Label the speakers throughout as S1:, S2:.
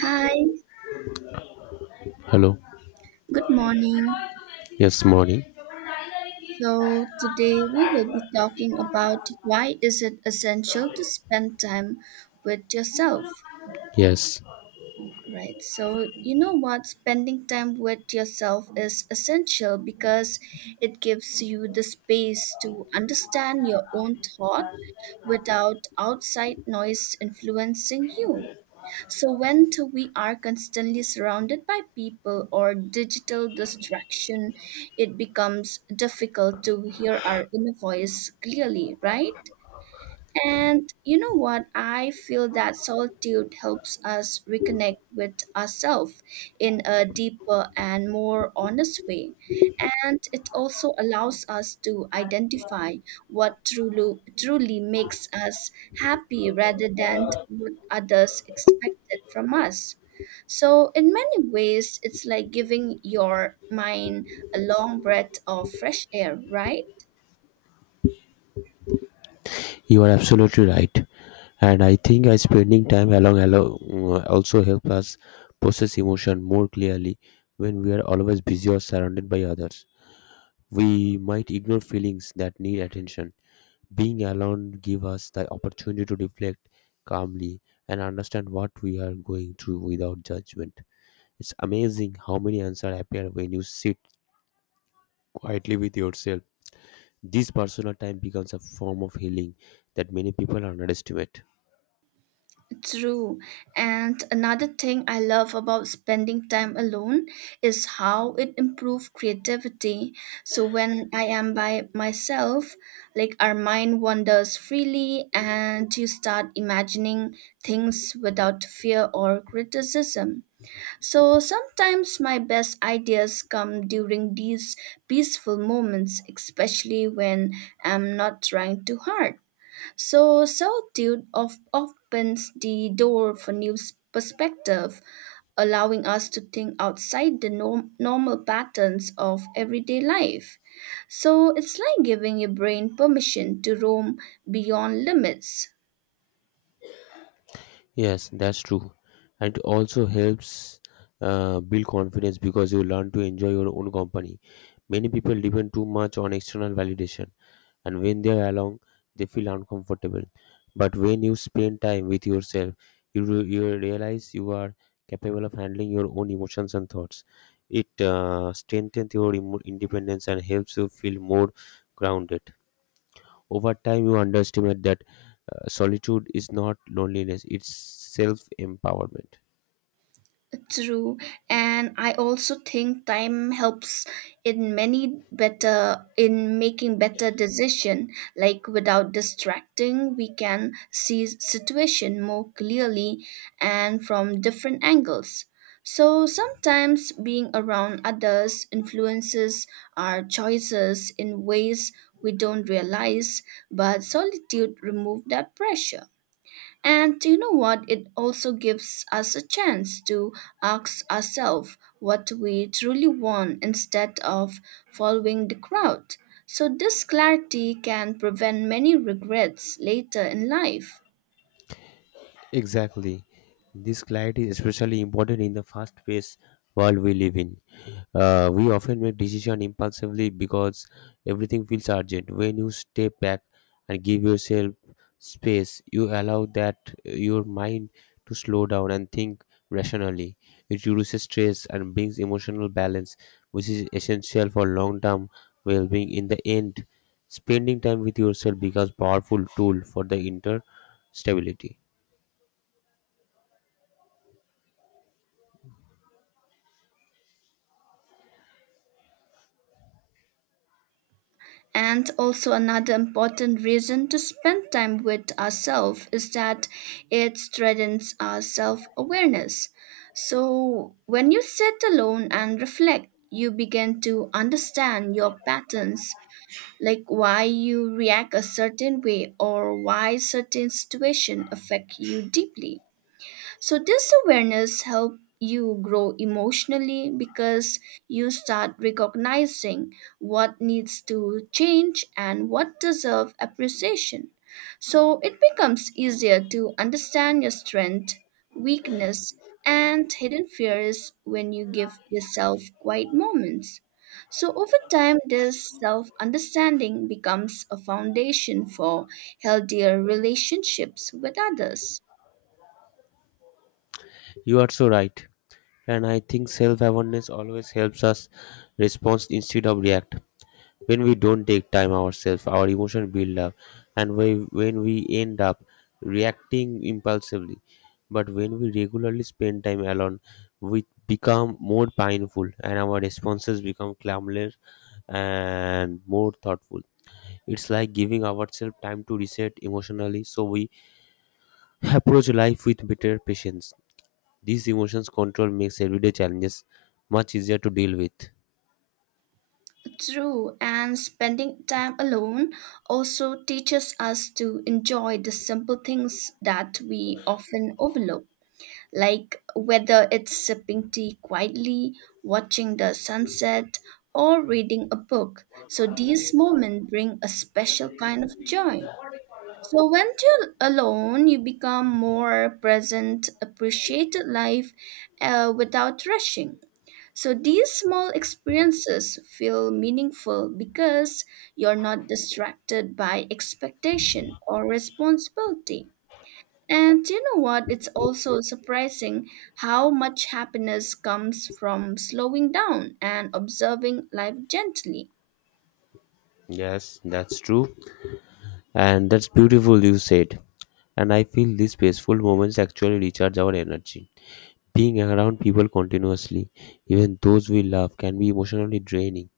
S1: Hi,
S2: Hello.
S1: good morning.
S2: Yes, morning.
S1: So today we will be talking about why is it essential to spend time with yourself,
S2: Yes,
S1: right? So you know what, spending time with yourself is essential because it gives you the space to understand your own thought without outside noise influencing you. So, we are constantly surrounded by people or digital distraction, it becomes difficult to hear our inner voice clearly, right? And you know what? I feel that solitude helps us reconnect with ourselves in a deeper and more honest way. And it also allows us to identify what truly makes us happy rather than what others expected from us. So, in many ways, it's like giving your mind a long breath of fresh air, right?
S2: you are absolutely right. And I think I spending time along, also help us process emotion more clearly when we are always busy or surrounded by others. We might ignore feelings that need attention. Being alone gives us the opportunity to reflect calmly and understand what we are going through without judgment. It's amazing how many answers appear when you sit quietly with yourself. This personal time becomes a form of healing that many people underestimate.
S1: True. And another thing I love about spending time alone is how it improves creativity. So when I am by myself, like our mind wanders freely and you start imagining things without fear or criticism. So sometimes my best ideas come during these peaceful moments, especially when I'm not trying too hard. So solitude of opens the door for perspective, allowing us to think outside the normal patterns of everyday life. So it's like giving your brain permission to roam beyond limits.
S2: Yes, that's true. And it also helps, build confidence because you learn to enjoy your own company. Many people depend too much on external validation, and when they are alone, they feel uncomfortable. But when you spend time with yourself, you realize you are capable of handling your own emotions and thoughts. It strengthens your independence and helps you feel more grounded. Over time, you underestimate that, solitude is not loneliness, it's self empowerment.
S1: True, and I also think time helps in many better in making better decision. Like without distracting, we can see situation more clearly and from different angles. So sometimes being around others influences our choices in ways we don't realize, but solitude removes that pressure. And do you know what? It also gives us a chance to ask ourselves what we truly want instead of following the crowd. So, this clarity can prevent many regrets later in life.
S2: Exactly. This clarity is especially important in the fast-paced world we live in. We often make decisions impulsively because everything feels urgent. When you step back and give yourself space, you allow that, your mind to slow down and think rationally. It reduces stress and brings emotional balance, which is essential for long-term well-being. In the end, spending time with yourself becomes powerful tool for the inner stability.
S1: And also, another important reason to spend time with ourselves is that it strengthens our self awareness. So, when you sit alone and reflect, you begin to understand your patterns like why you react a certain way or why certain situation affect you deeply so this awareness helps you grow emotionally because you start recognizing what needs to change and what deserve appreciation. So it becomes easier to understand your strength, weakness, and hidden fears when you give yourself quiet moments. So over time this self-understanding becomes a foundation for healthier relationships with others.
S2: You are so right. And I think self awareness always helps us respond instead of react. When we don't take time ourselves, our emotions build up, and when we end up reacting impulsively. But when we regularly spend time alone, we become more painful, and our responses become calmer and more thoughtful. It's like giving ourselves time to reset emotionally, so we approach life with better patience. These emotions control makes everyday challenges much easier to deal with.
S1: True, and spending time alone also teaches us to enjoy the simple things that we often overlook, like whether it's sipping tea quietly, watching the sunset, or reading a book. So these moments bring a special kind of joy. So when you're alone, you become more present, appreciated life without rushing. So these small experiences feel meaningful because you're not distracted by expectation or responsibility. And you know what? It's also surprising how much happiness comes from slowing down and observing life gently.
S2: Yes, that's true. And that's beautiful you said. And I feel these peaceful moments actually recharge our energy. Being around people continuously, even those we love, can be emotionally draining.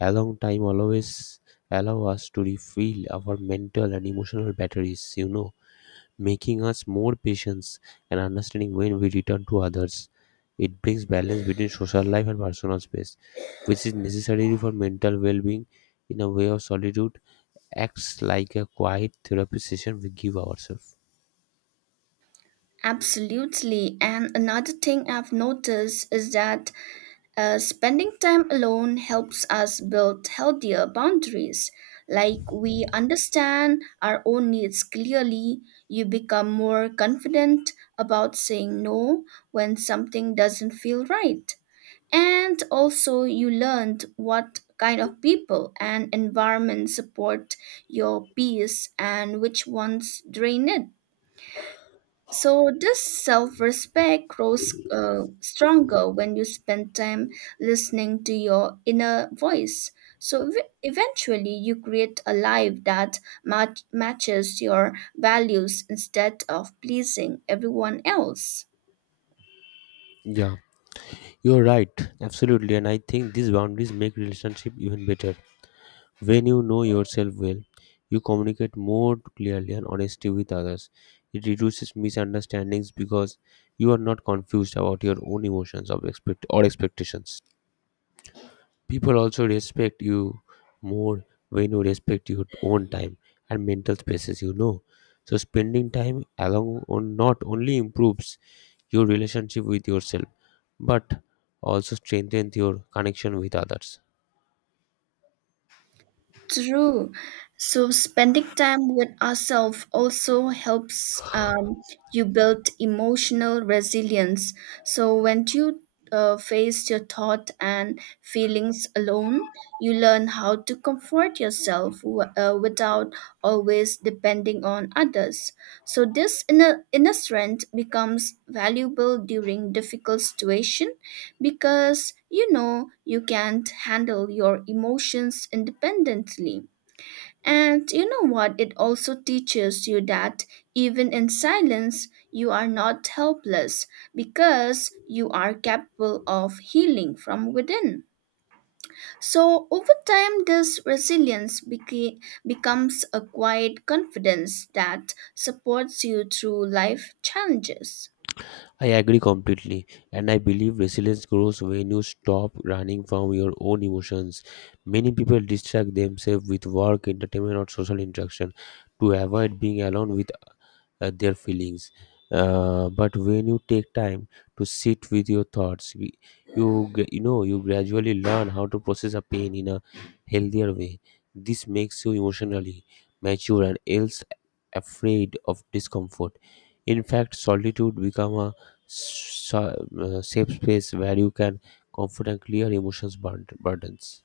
S2: A long time always allow us to refill our mental and emotional batteries, you know, making us more patient and understanding when we return to others. It brings balance between social life and personal space, which is necessary for mental well being. In a way of solitude, acts like a quiet therapy session we give ourselves.
S1: Absolutely. And another thing I've noticed is that spending time alone helps us build healthier boundaries. Like we understand our own needs clearly, you become more confident about saying no when something doesn't feel right. And also, you learned what kind of people and environment support your peace and which ones drain it. So this self-respect grows stronger when you spend time listening to your inner voice. So eventually, you create a life that matches your values instead of pleasing everyone else.
S2: Yeah, you're right, absolutely, and I think these boundaries make relationship even better. When you know yourself well, you communicate more clearly and honestly with others. It reduces misunderstandings because you are not confused about your own emotions of expect- or expectations. People also respect you more when you respect your own time and mental spaces, you know. So, spending time along on not only improves your relationship with yourself but also strengthens your connection with others.
S1: True. So spending time with ourselves also helps you build emotional resilience. So when you face your thought and feelings alone, you learn how to comfort yourself without always depending on others. So this inner strength becomes valuable during difficult situations because you know you can't handle your emotions independently. And you know what? It also teaches you that even in silence, you are not helpless because you are capable of healing from within. So, over time, this resilience becomes a quiet confidence that supports you through life challenges.
S2: I agree completely, and I believe resilience grows when you stop running from your own emotions. Many people distract themselves with work, entertainment, or social interaction to avoid being alone with, their feelings. But when you take time to sit with your thoughts, you know you gradually learn how to process a pain in a healthier way. This makes you emotionally mature and else afraid of discomfort. In fact, solitude become a safe space where you can comfort and clear burdens.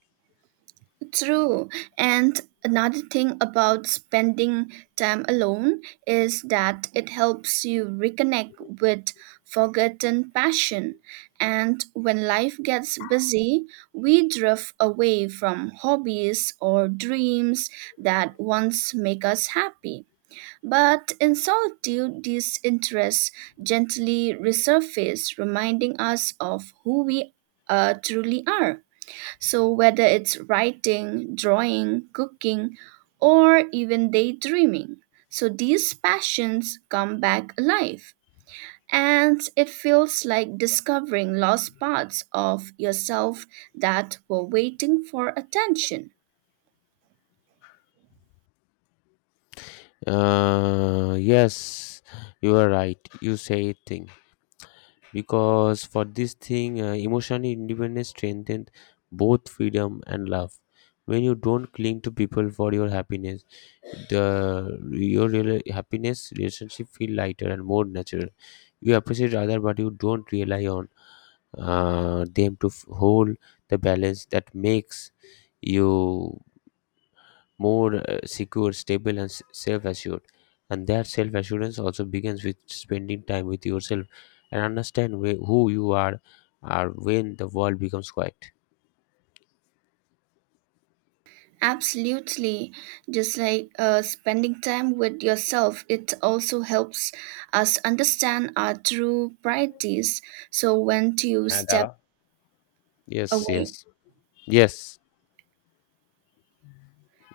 S1: True. And another thing about spending time alone is that it helps you reconnect with forgotten passion. And when life gets busy, we drift away from hobbies or dreams that once make us happy. But in solitude, these interests gently resurface, reminding us of who we truly are. So, whether it's writing, drawing, cooking, or even daydreaming, so these passions come back alive. And it feels like discovering lost parts of yourself that were waiting for attention.
S2: Yes, you are right. You say it thing, because for this thing, emotional independence strengthens both freedom and love. When you don't cling to people for your happiness, the your real happiness relationship feel lighter and more natural. You appreciate other but you don't rely on, them to hold the balance that makes you more, secure, stable, and self assured. And that self assurance also begins with spending time with yourself and understand who you are when the world becomes quiet.
S1: Absolutely. Just like spending time with yourself, it also helps us understand our true priorities. So, when to
S2: Huh,
S1: step
S2: Dara? Yes,
S1: away.
S2: yes, yes,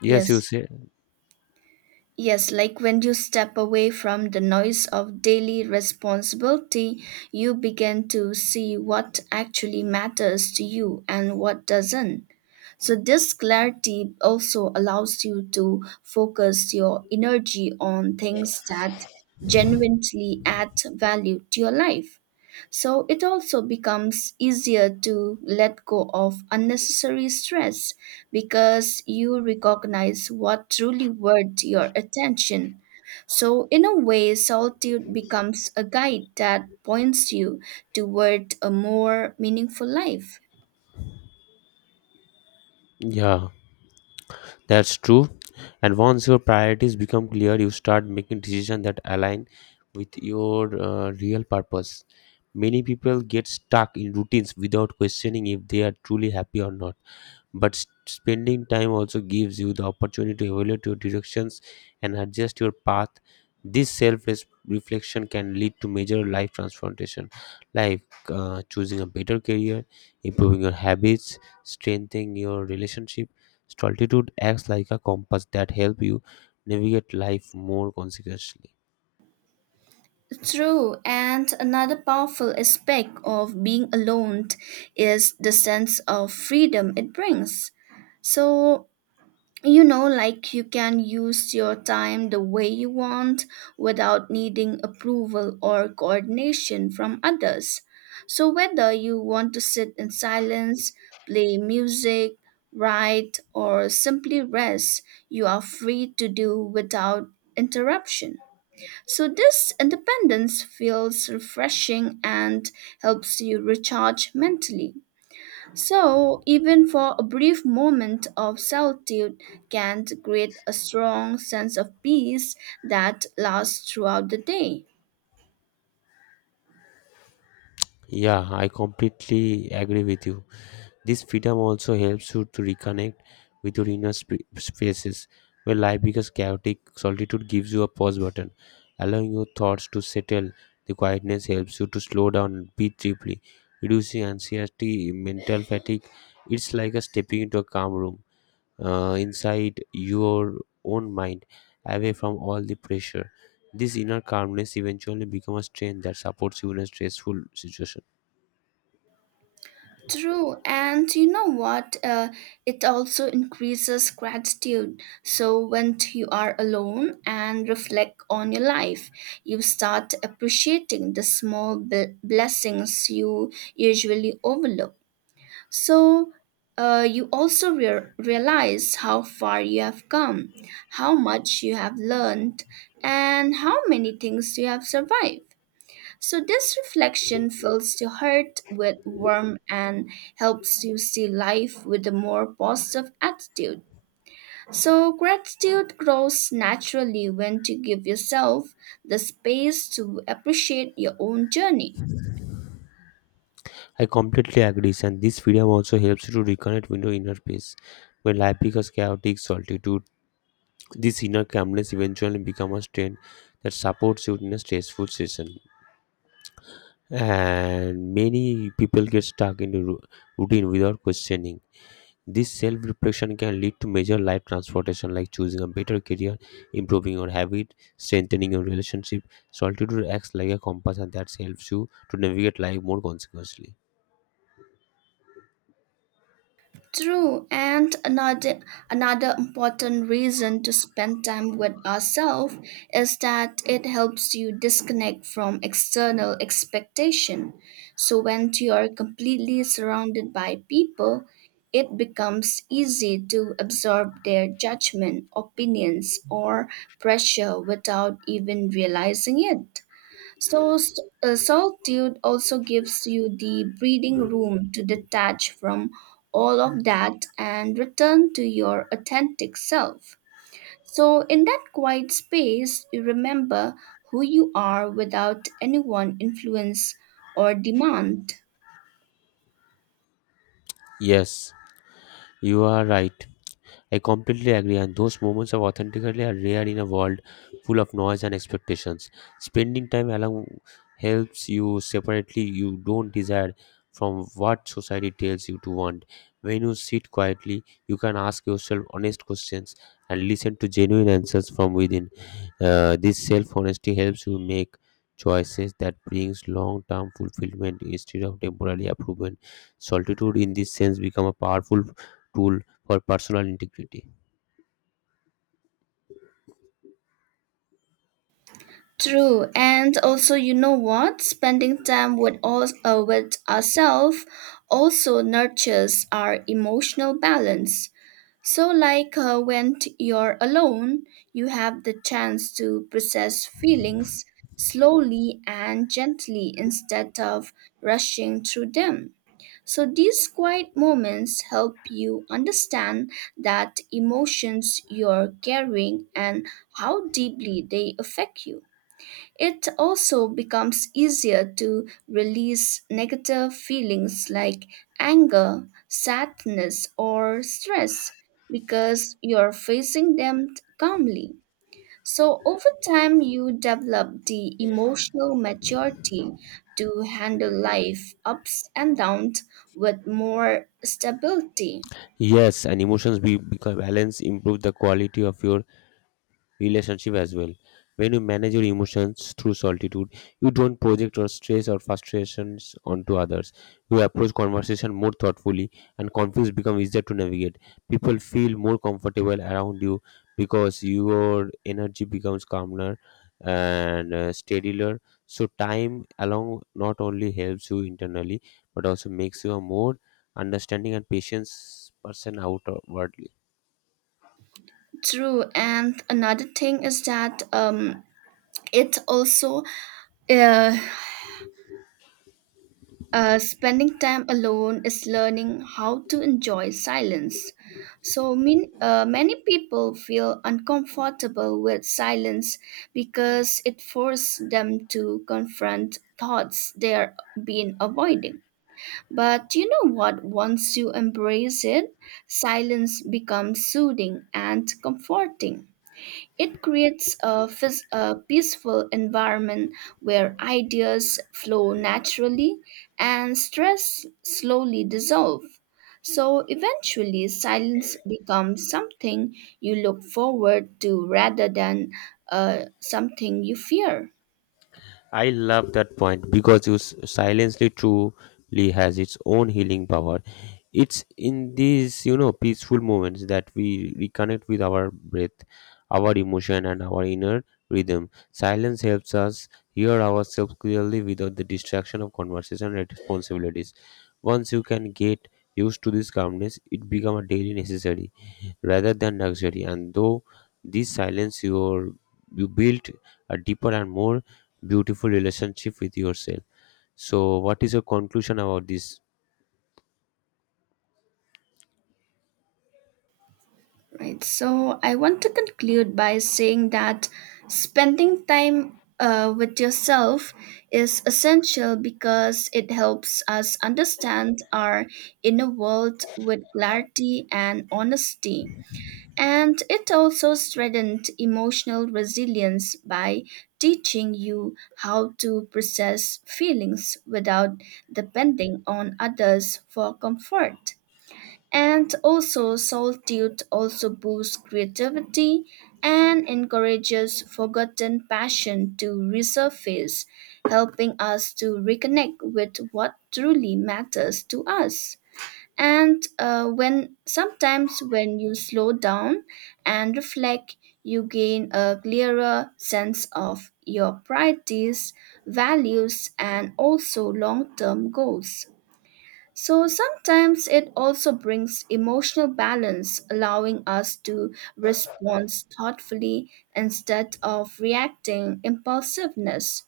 S2: yes, you
S1: Yes.
S2: say,
S1: Yes, like when you step away from the noise of daily responsibility, you begin to see what actually matters to you and what doesn't. So, this clarity also allows you to focus your energy on things that genuinely add value to your life. So it also becomes easier to let go of unnecessary stress because you recognize what truly worth your attention. So, in a way, solitude becomes a guide that points you toward a more meaningful life.
S2: yeah, that's true. And once your priorities become clear, you start making decisions that align with your, real purpose. Many people get stuck in routines without questioning if they are truly happy or not. But spending time also gives you the opportunity to evaluate your directions and adjust your path. This self reflection can lead to major life transformation, like, choosing a better career, improving your habits, strengthening your relationship. Solitude acts like a compass that help you navigate life more consequently.
S1: True, and another powerful aspect of being alone is the sense of freedom it brings. So, you know like you can use your time the way you want without needing approval or coordination from others so whether you want to sit in silence play music write or simply rest you are free to do without interruption so this independence feels refreshing and helps you recharge mentally so, even for a brief moment of solitude can create a strong sense of peace that lasts throughout the day.
S2: Yeah, I completely agree with you. This freedom also helps you to reconnect with your inner spaces, where life becomes chaotic. Solitude gives you a pause button, allowing your thoughts to settle. The quietness helps you to slow down and breathe deeply, reducing anxiety, mental fatigue. It's like a stepping into a calm room, inside your own mind, away from all the pressure. This inner calmness eventually becomes a strength that supports you in a stressful situation.
S1: True, and you know what? It also increases gratitude. So, when you are alone and reflect on your life, you start appreciating the small blessings you usually overlook. So you also realize how far you have come, how much you have learned, and how many things you have survived. So this reflection fills your heart with warmth and helps you see life with a more positive attitude. So gratitude grows naturally when you give yourself the space to appreciate your own journey.
S2: I completely agree, and this freedom also helps you to reconnect with your inner peace. When life becomes chaotic solitude, this inner calmness eventually becomes a strength that supports you in a stressful season. And many people get stuck in the routine without questioning. This self reflection can lead to major life transformation like choosing a better career, improving your habit, strengthening your relationship. Solitude acts like a compass and that helps you to navigate life more consequently.
S1: True, and another important reason to spend time with ourselves is that it helps you disconnect from external expectation. So when you are completely surrounded by people, it becomes easy to absorb their judgment, opinions, or pressure without even realizing it. So, solitude also gives you the breathing room to detach from all of that and return to your authentic self. So, in that quiet space, you remember who you are without anyone influence or demand.
S2: Yes. You are right. I completely agree, and those moments of authentically are rare in a world full of noise and expectations. Spending time alone helps you separately you don't desire from what society tells you to want. When you sit quietly, you can ask yourself honest questions and listen to genuine answers from within. This self honesty helps you make choices that brings long term fulfillment instead of temporary approval. Solitude, in this sense, become a powerful tool for personal integrity.
S1: True, and also you know what? Spending time with all with ourselves also nurtures our emotional balance. So, like when you're alone, you have the chance to process feelings slowly and gently instead of rushing through them. So, these quiet moments help you understand that emotions you're carrying and how deeply they affect you. It also becomes easier to release negative feelings like anger, sadness, or stress because you're facing them calmly. So, over time, you develop the emotional maturity to handle life ups and downs with more stability.
S2: Yes, and become balance improve the quality of your relationship as well. When you manage your emotions through solitude, you don't project your stress or frustrations onto others. You approach conversation more thoughtfully, and conflicts become easier to navigate. People feel more comfortable around you because your energy becomes calmer and, steadier. So, time along not only helps you internally but also makes you a more understanding and patient person outwardly.
S1: True, and another thing is that it also uh, spending time alone is learning how to enjoy silence. So, many people feel uncomfortable with silence because it forces them to confront thoughts they're been avoiding. But you know what? Once you embrace it, silence becomes soothing and comforting. It creates a, a peaceful environment where ideas flow naturally and stress slowly dissolve. So eventually, silence becomes something you look forward to rather than something you fear.
S2: I love that point because you silently truly has its own healing power. It's in these, you know, peaceful moments that we reconnect with our breath, our emotion, and our inner rhythm. Silence helps us hear ourselves clearly without the distraction of conversation and responsibilities. Once you can get used to this calmness, it becomes a daily necessity rather than luxury. And though this silence your you built a deeper and more beautiful relationship with yourself. So what is your conclusion about this?
S1: Right. So I want to conclude by saying that spending time with yourself is essential because it helps us understand our inner world with clarity and honesty. And it also strengthens emotional resilience by teaching you how to process feelings without depending on others for comfort and also solitude also boosts creativity and encourages forgotten passion to resurface helping us to reconnect with what truly matters to us and when sometimes when you slow down and reflect you gain a clearer sense of your priorities values and also long-term goals so sometimes it also brings emotional balance, allowing us to respond thoughtfully instead of reacting impulsiveness.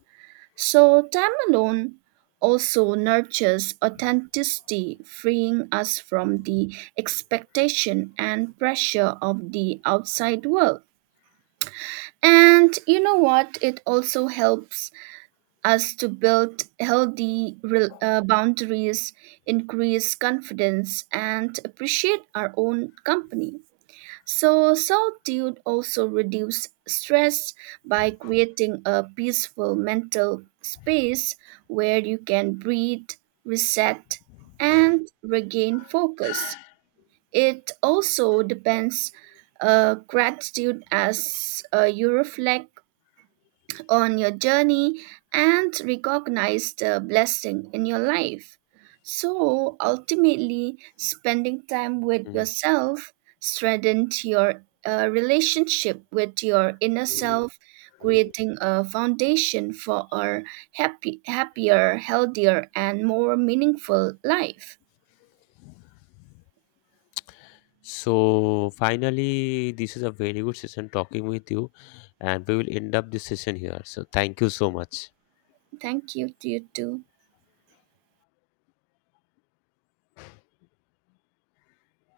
S1: So time alone also nurtures authenticity, freeing us from the expectation and pressure of the outside world. And you know what? It also helps us to build healthy boundaries, increase confidence, and appreciate our own company. So, solitude also reduces stress by creating a peaceful mental space where you can breathe, reset, and regain focus. It also depends gratitude as you reflect on your journey and recognize the blessing in your life. So ultimately, spending time with
S2: Mm.
S1: yourself strengthens your relationship with your inner self, creating a foundation for a happier, healthier, and more meaningful life.
S2: So finally this is a very good session talking with you and we will end up this session here. So thank you so much.
S1: Thank you to you too.